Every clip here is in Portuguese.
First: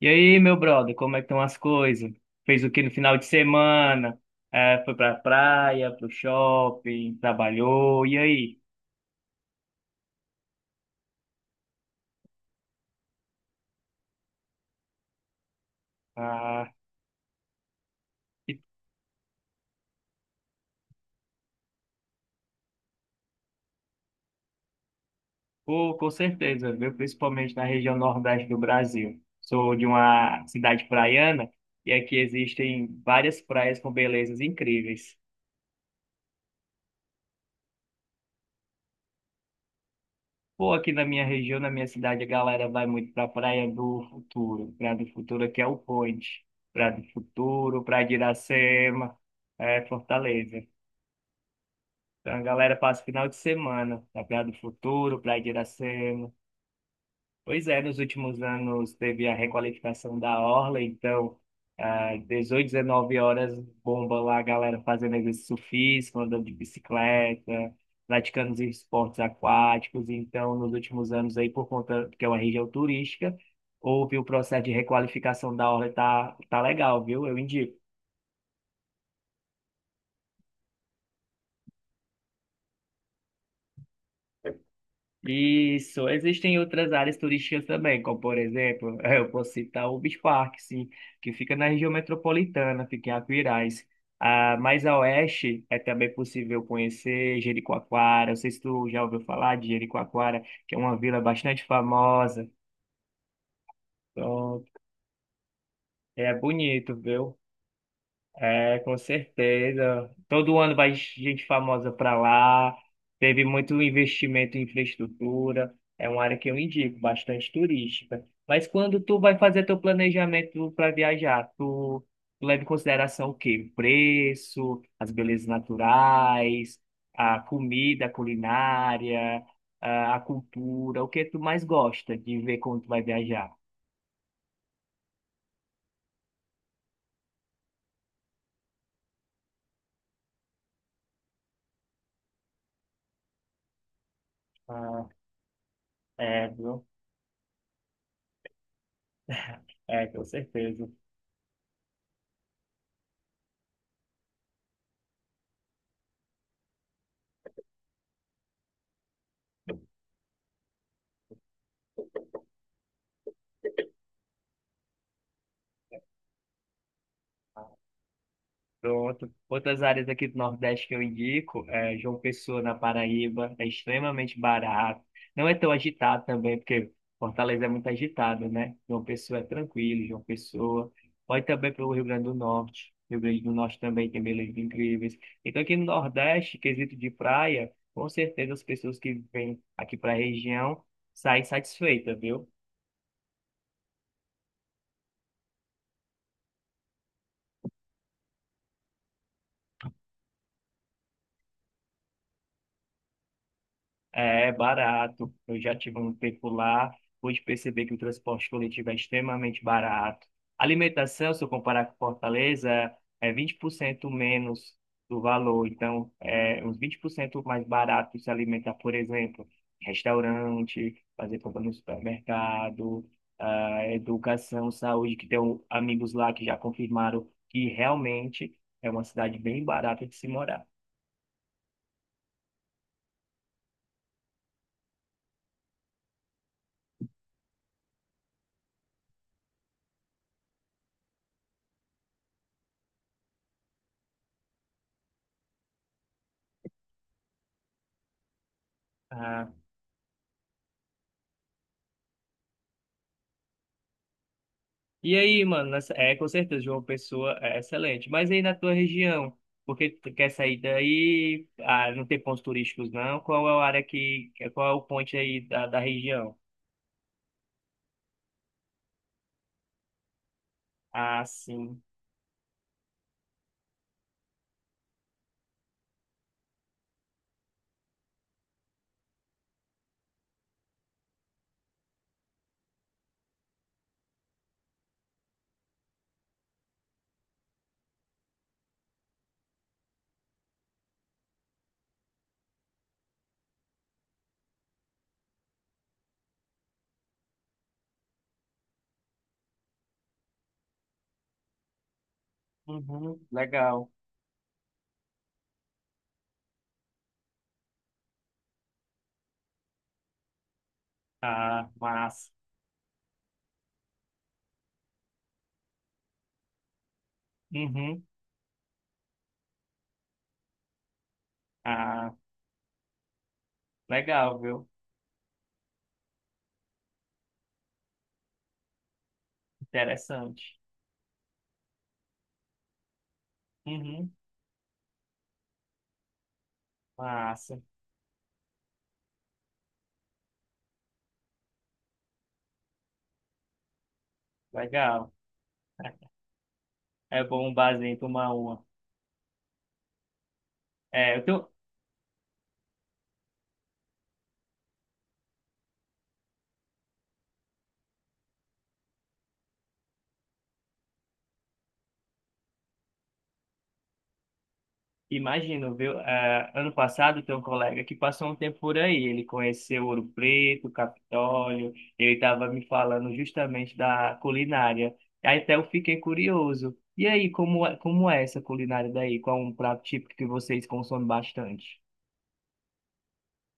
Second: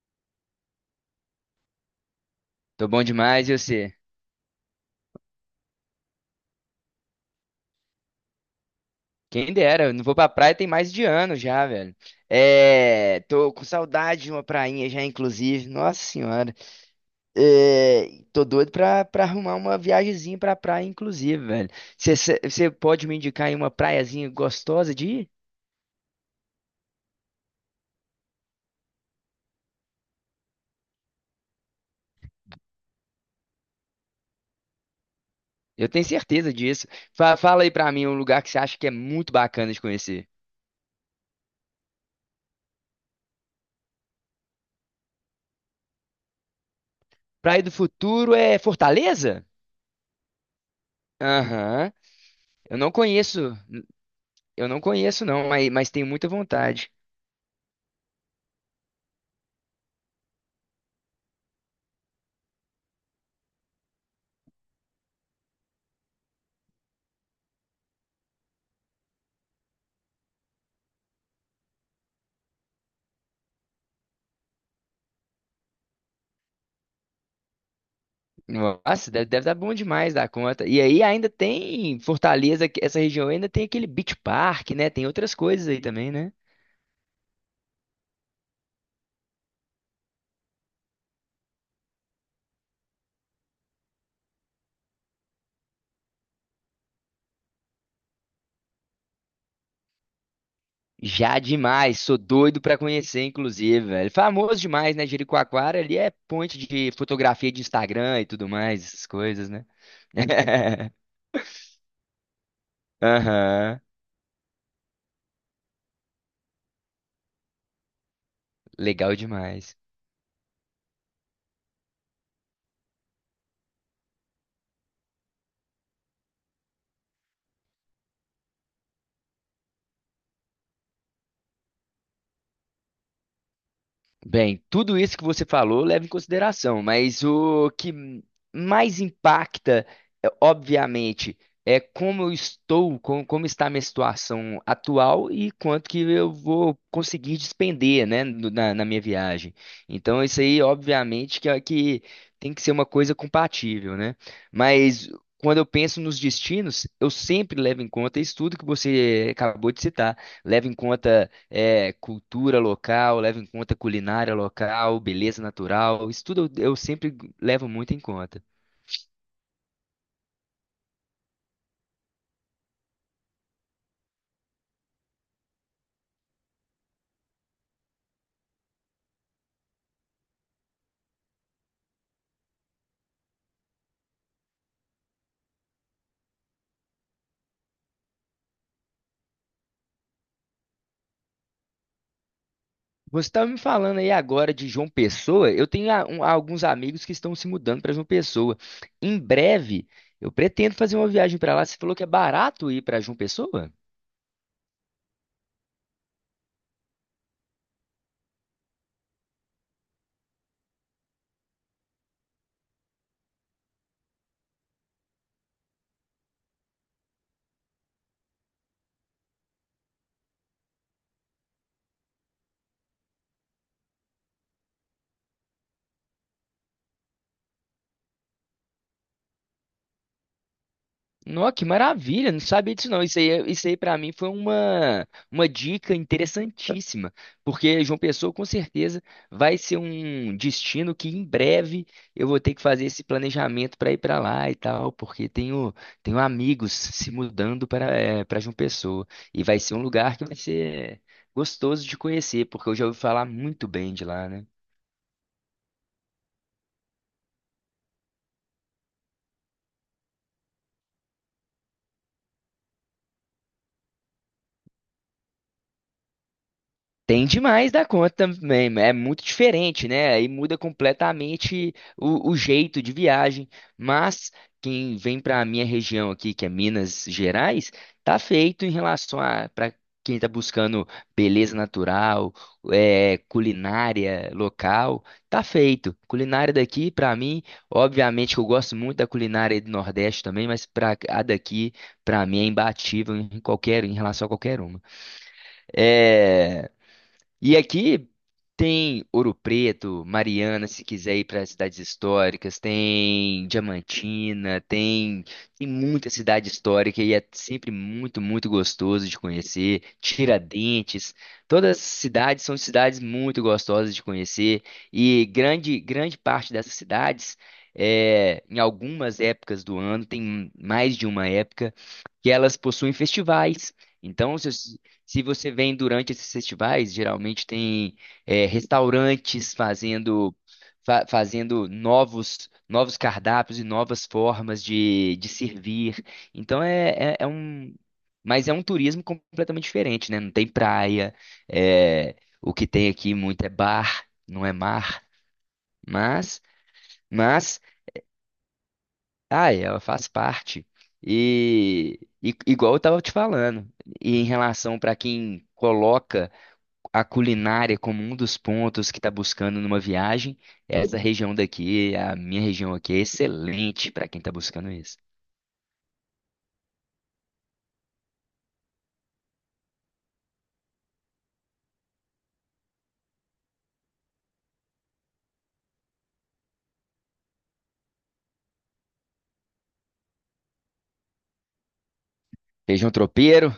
E aí, meu brother, como é que estão as coisas? Fez o que Tô no bom final de demais, e você? semana? É, foi pra praia, pro shopping, trabalhou, e aí? Quem dera, eu não vou pra praia tem mais de ano já, velho. É, tô com saudade de uma prainha já, inclusive. Nossa senhora. Ah, É, tô doido pra arrumar uma viagemzinha pra praia, inclusive, velho. Você pode me indicar aí uma praiazinha gostosa de ir? ficou com certeza, viu? Principalmente na região nordeste do Brasil. Sou de uma cidade praiana e aqui existem várias praias com belezas incríveis. Eu tenho certeza disso. Fa- Fala aí pra mim um lugar que você acha que é muito bacana de conhecer. Pô, aqui na minha região, na minha cidade, a galera vai muito pra Praia do Futuro. Praia do Futuro aqui é o Point. Praia do Praia do Futuro, Praia de Futuro é Iracema, Fortaleza? é Fortaleza. Aham. Então, a galera Eu não passa o final de conheço, semana na Praia do eu não Futuro, conheço Praia de não, mas tenho muita Iracema. vontade. Pois é, nos últimos anos teve a requalificação da Orla, então, às 18, 19 horas, bomba lá a galera fazendo exercício físico, andando de bicicleta, praticando os esportes aquáticos. Então, nos últimos anos aí, por conta que é uma região turística, houve o processo de requalificação da Orla, e tá legal, viu? Eu indico. Nossa, deve, deve dar bom demais da conta. E aí ainda tem Fortaleza, essa região ainda tem aquele Beach Park, né? Tem outras coisas aí Isso, também, né? existem outras áreas turísticas também, como por exemplo, eu posso citar o Beach Park, sim, que fica na região metropolitana, fica em Aquiraz. Ah, mais a oeste é também possível conhecer Jericoacoara. Não sei se tu já ouviu falar de Jericoacoara, que é uma vila Já bastante demais, sou famosa. doido pra conhecer, inclusive, velho. Famoso Pronto, demais, né? Jericoacoara ali é é ponte de bonito, viu? fotografia de Instagram e tudo É, mais, com essas coisas, né? certeza. Todo ano vai gente famosa para lá. Teve muito Aham, investimento em infraestrutura. É uma área que eu indico, bastante turística. Mas quando legal tu vai fazer demais. teu planejamento para viajar, tu leva em consideração o quê? O preço, as belezas naturais, a comida, a culinária, a cultura. O que tu mais gosta de ver quando tu vai viajar? Bem, tudo isso que você falou leva em consideração, mas o que mais impacta, obviamente, é como eu estou, como está a minha situação Ah, atual e quanto que eu é, vou viu? conseguir despender, né, na minha viagem. É, Então, com isso aí, certeza. obviamente, que tem que ser uma coisa compatível, né? Mas quando eu penso nos destinos, eu sempre levo em conta isso tudo que você acabou de citar. Levo em conta cultura local, leva em conta culinária local, beleza natural, isso tudo eu sempre levo muito em conta. Pronto. Outras áreas aqui do Nordeste que eu indico, é João Pessoa, na Paraíba, é extremamente barato. Não é tão agitado também, porque Fortaleza é muito agitado, né? João Pessoa é tranquilo, João Pessoa. Pode também para o Rio Grande do Norte. Rio Grande do Norte também tem belezas incríveis. Então, aqui no Nordeste, quesito de praia, com certeza as pessoas que vêm aqui para a região saem satisfeitas, viu? Você estava me falando aí agora de João Pessoa, eu tenho alguns amigos que estão se mudando para João Pessoa. Em breve, eu pretendo fazer uma viagem para lá. Você falou que é barato ir para João Pessoa? É barato. Eu já tive um tempo lá, pude perceber que o transporte coletivo é extremamente barato. Alimentação, se eu comparar com Fortaleza, é 20% menos do valor. Então, é uns 20% mais barato se alimentar, por exemplo, em restaurante, fazer compra no supermercado, ah, educação, saúde, que tenho amigos lá que já confirmaram que realmente é uma cidade bem barata de se morar. Nossa, que maravilha, não sabia disso não. Isso aí, isso aí para mim foi uma dica interessantíssima, porque João Pessoa com certeza vai ser um destino que em breve eu vou ter que fazer esse planejamento para ir para lá e tal, porque tenho, tenho amigos se mudando para para João Pessoa e Ah, vai ser um lugar que vai ser gostoso de conhecer, porque eu já ouvi falar muito bem de lá, né? e aí, mano, é com certeza, João Pessoa é excelente. Mas aí na tua região, porque tu quer sair daí, ah, não tem pontos turísticos não? Qual é a área que, qual é o ponte aí da região? Tem demais da conta também, é muito diferente, né? Aí muda Ah, completamente sim. O jeito de viagem. Mas quem vem para a minha região aqui, que é Minas Gerais, tá feito em relação a para quem está buscando beleza natural, culinária local, tá feito. Culinária daqui, para mim, obviamente que eu gosto muito da culinária do Nordeste também, mas para a daqui, para mim é imbatível em qualquer, em relação a qualquer uma. É, e aqui tem Ouro Preto, Mariana, se quiser ir para as cidades históricas, Uhum, tem legal. Diamantina, tem, tem muita cidade histórica e é sempre muito gostoso de conhecer. Tiradentes, Ah, todas as massa. cidades são cidades muito gostosas de conhecer e grande parte dessas cidades, Uhum, em algumas épocas do ano, tem mais de uma época, ah, que elas possuem festivais. Então, legal, viu? Se você vem durante esses festivais, geralmente tem restaurantes fazendo, Interessante. Fazendo novos cardápios e novas Uhum, formas de servir. Então é, é massa. um. Mas é um turismo completamente diferente, né? Não tem praia, é, o que tem aqui muito é bar, não é mar. Legal. Mas, É bom um mas, barzinho tomar uma. ai, ela faz parte. É, eu tenho, E igual eu estava te falando, e em relação para quem coloca a culinária como um dos pontos que está buscando numa viagem, essa região daqui, a minha região aqui, é excelente para quem está buscando isso. imagino, viu? Ah, ano passado tem um colega que passou um tempo por aí. Ele conheceu Ouro Preto, Capitólio. Ele estava me falando justamente da culinária. Aí até eu fiquei curioso. E aí, como é essa culinária daí? Qual é um prato típico que vocês consomem bastante? Feijão tropeiro,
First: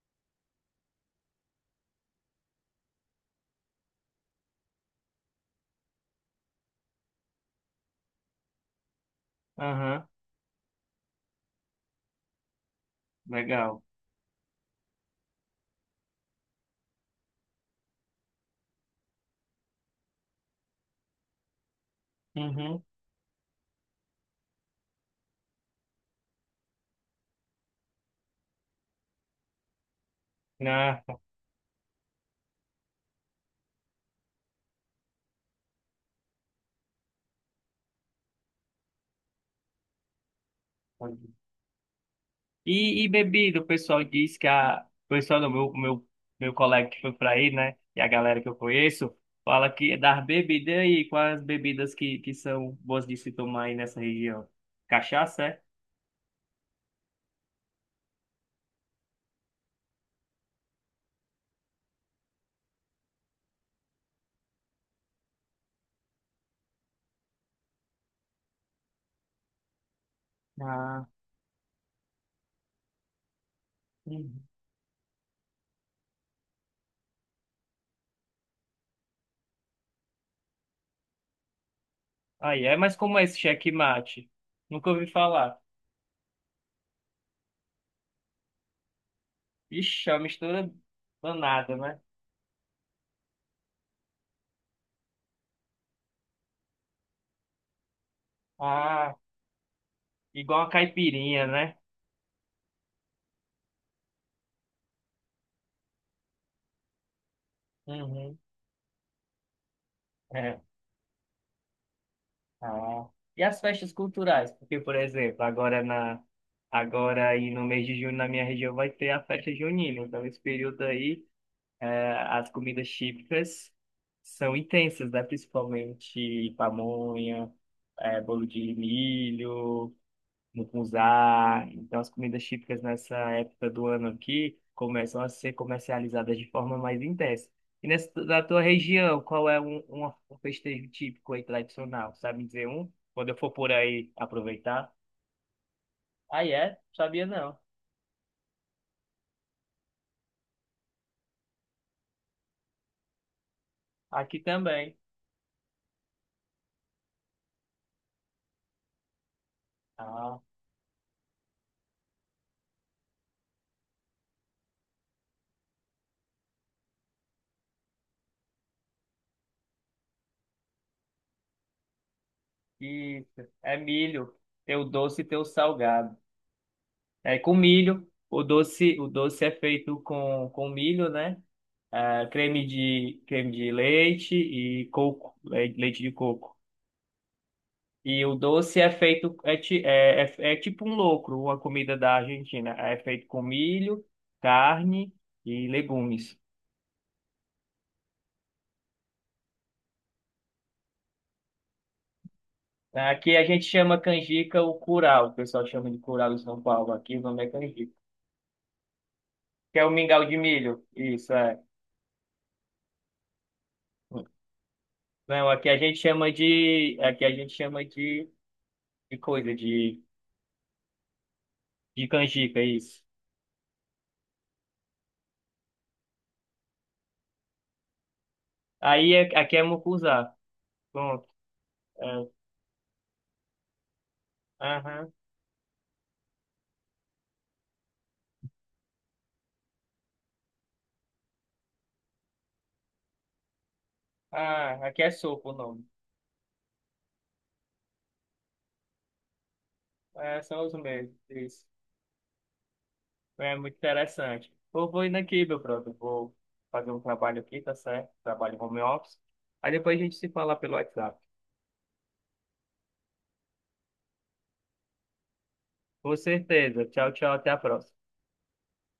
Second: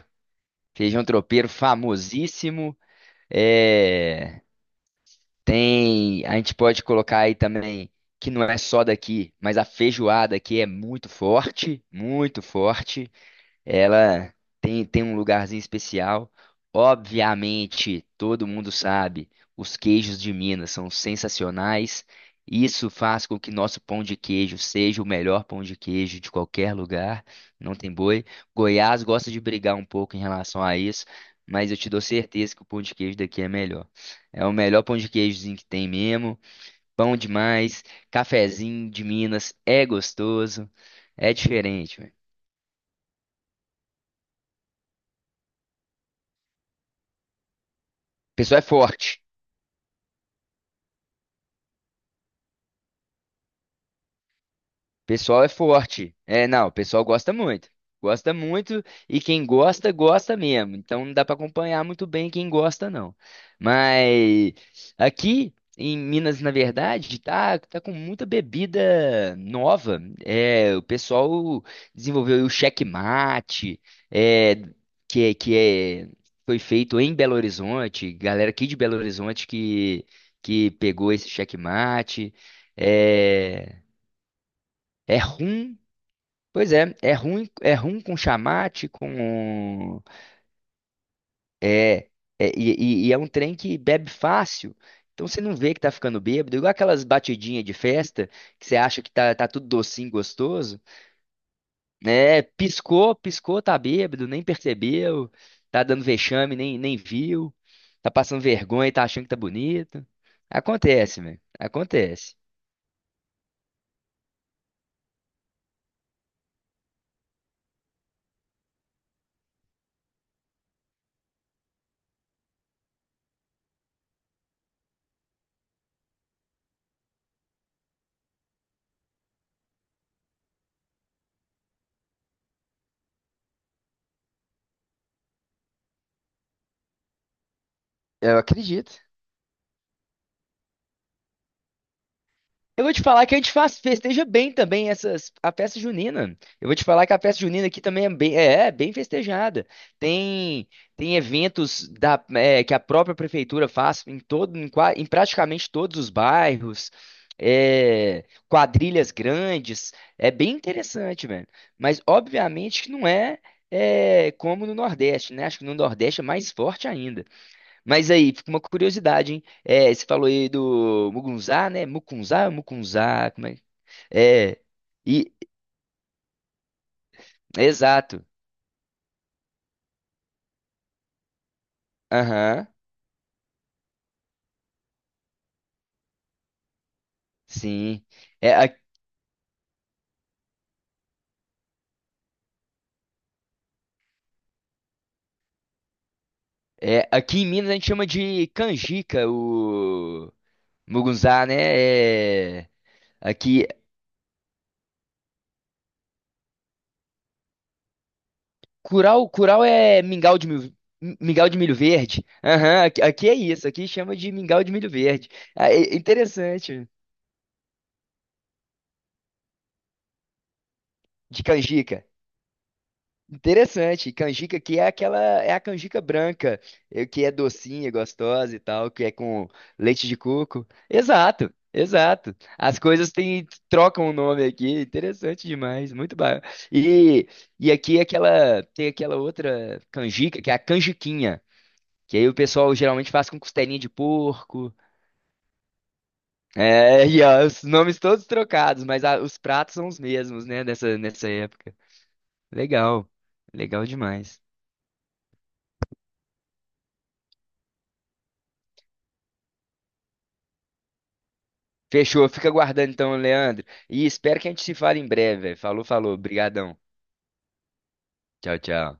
feijão tropeiro famosíssimo. É, tem, a gente pode colocar aí também que não é só daqui, mas a Aham, feijoada aqui é muito forte, muito forte. legal. Ela tem um lugarzinho especial. Obviamente, todo mundo sabe, os queijos de Minas são sensacionais. Uhum. Isso faz com que nosso pão de queijo seja o melhor pão de queijo de qualquer lugar. Não tem boi. Goiás gosta de brigar um pouco em relação a Ah, isso, mas eu te dou certeza que o pão de queijo daqui é melhor. É o melhor pão de queijozinho que tem mesmo. Pão demais. Cafezinho de Minas é gostoso. É diferente, velho. e bebida, o pessoal diz que a. O pessoal do meu colega que foi pra aí, né? E a O galera que eu pessoal é conheço, forte. fala que é das bebidas aí, quais as bebidas que são boas de se tomar aí nessa região? Pessoal Cachaça, é é? forte. É, não, o pessoal gosta muito. Gosta muito e quem gosta, gosta mesmo. Então não dá para acompanhar muito bem quem gosta, não. Mas aqui em Minas, na verdade, tá com muita bebida nova. É, o Ah, pessoal desenvolveu aí o checkmate, uhum. é, que, é- que é, foi feito em Belo Horizonte. Galera aqui de Belo Horizonte que pegou esse checkmate. Aí é, mas como é esse É, checkmate? Nunca ouvi é falar. rum. Pois é, é ruim com chamate, com Ixi, é uma mistura danada, né? é, é- e, é um trem que bebe fácil. Então você não vê que tá ficando bêbado, igual aquelas batidinhas de festa que você acha que Ah, tá tudo docinho, igual uma gostoso, caipirinha, né? né? Piscou, piscou, tá bêbado, nem percebeu, tá dando vexame, nem viu, tá Uhum. passando vergonha e tá achando que tá bonito. É. Acontece, velho, acontece. Ah, e as festas culturais? Porque, por exemplo, agora aí no mês de junho na minha região vai ter a festa junina. Então, esse período aí, as comidas típicas são intensas, né? Principalmente pamonha, bolo de milho mucunzá. Então, as comidas típicas nessa época do ano aqui começam a ser comercializadas de forma mais intensa. E nessa, Eu na tua acredito. região, qual é um festejo típico aí tradicional? Sabe me dizer Eu um? vou te falar Quando que eu a for gente por faz, aí festeja bem também aproveitar? essas, a festa junina. Ah, Eu vou é? te falar que a Sabia festa não. junina aqui também é é bem festejada. Tem, tem eventos que a própria prefeitura faz em Aqui também. em praticamente todos os bairros. É, quadrilhas grandes. É Ah, bem interessante, velho. Mas obviamente que não é, é como no Nordeste, né? Acho que no Nordeste é mais forte ainda. Mas aí, fica uma curiosidade, hein? É, você falou aí do Mugunzá, né? Mukunzá, isso. como é? É milho. É, Tem o doce e e, tem o salgado. É com milho. exato. O doce é feito com milho, né? Ah, Aham, creme de leite e coco, leite de coco. sim. E o É, a- doce é feito tipo um locro, uma comida da Argentina. É feito com milho, carne e legumes. Aqui em Minas a gente chama de canjica o Mugunzá, né? Aqui a gente Aqui, chama canjica o curau, o pessoal chama de curau em São Paulo. Aqui o nome é canjica. Curau Que é o é mingau de milho, isso mingau é. de milho verde. Aham, aqui é isso, aqui chama de mingau de milho verde. Não, É interessante, aqui a gente chama de coisa, de, de canjica. de canjica, isso. Interessante, canjica que é aquela, é a canjica branca, que é docinha, gostosa e tal, que é Aí é- com aqui é leite de mucuzá, coco. pronto. Exato, É. exato. As coisas têm, trocam o nome aqui, Aham. interessante demais, muito bom. E, e aqui é aquela, tem aquela outra canjica, que é a canjiquinha, que aí o pessoal geralmente faz com costelinha de porco. Ah, aqui é sopa o nome. É, e ó, os nomes todos trocados, mas os pratos são os É, mesmos, né, são os mesmos. nessa Isso. época. Legal, É muito legal demais. interessante. Eu vou indo aqui, meu brother. Vou fazer um trabalho aqui, tá certo? Trabalho home office. Aí depois a gente se fala pelo WhatsApp. Fechou, fica aguardando então, Leandro. E espero que a gente se fale em breve, velho. Falou, Com falou. Brigadão. certeza. Tchau, tchau. Até a próxima. Tchau, tchau.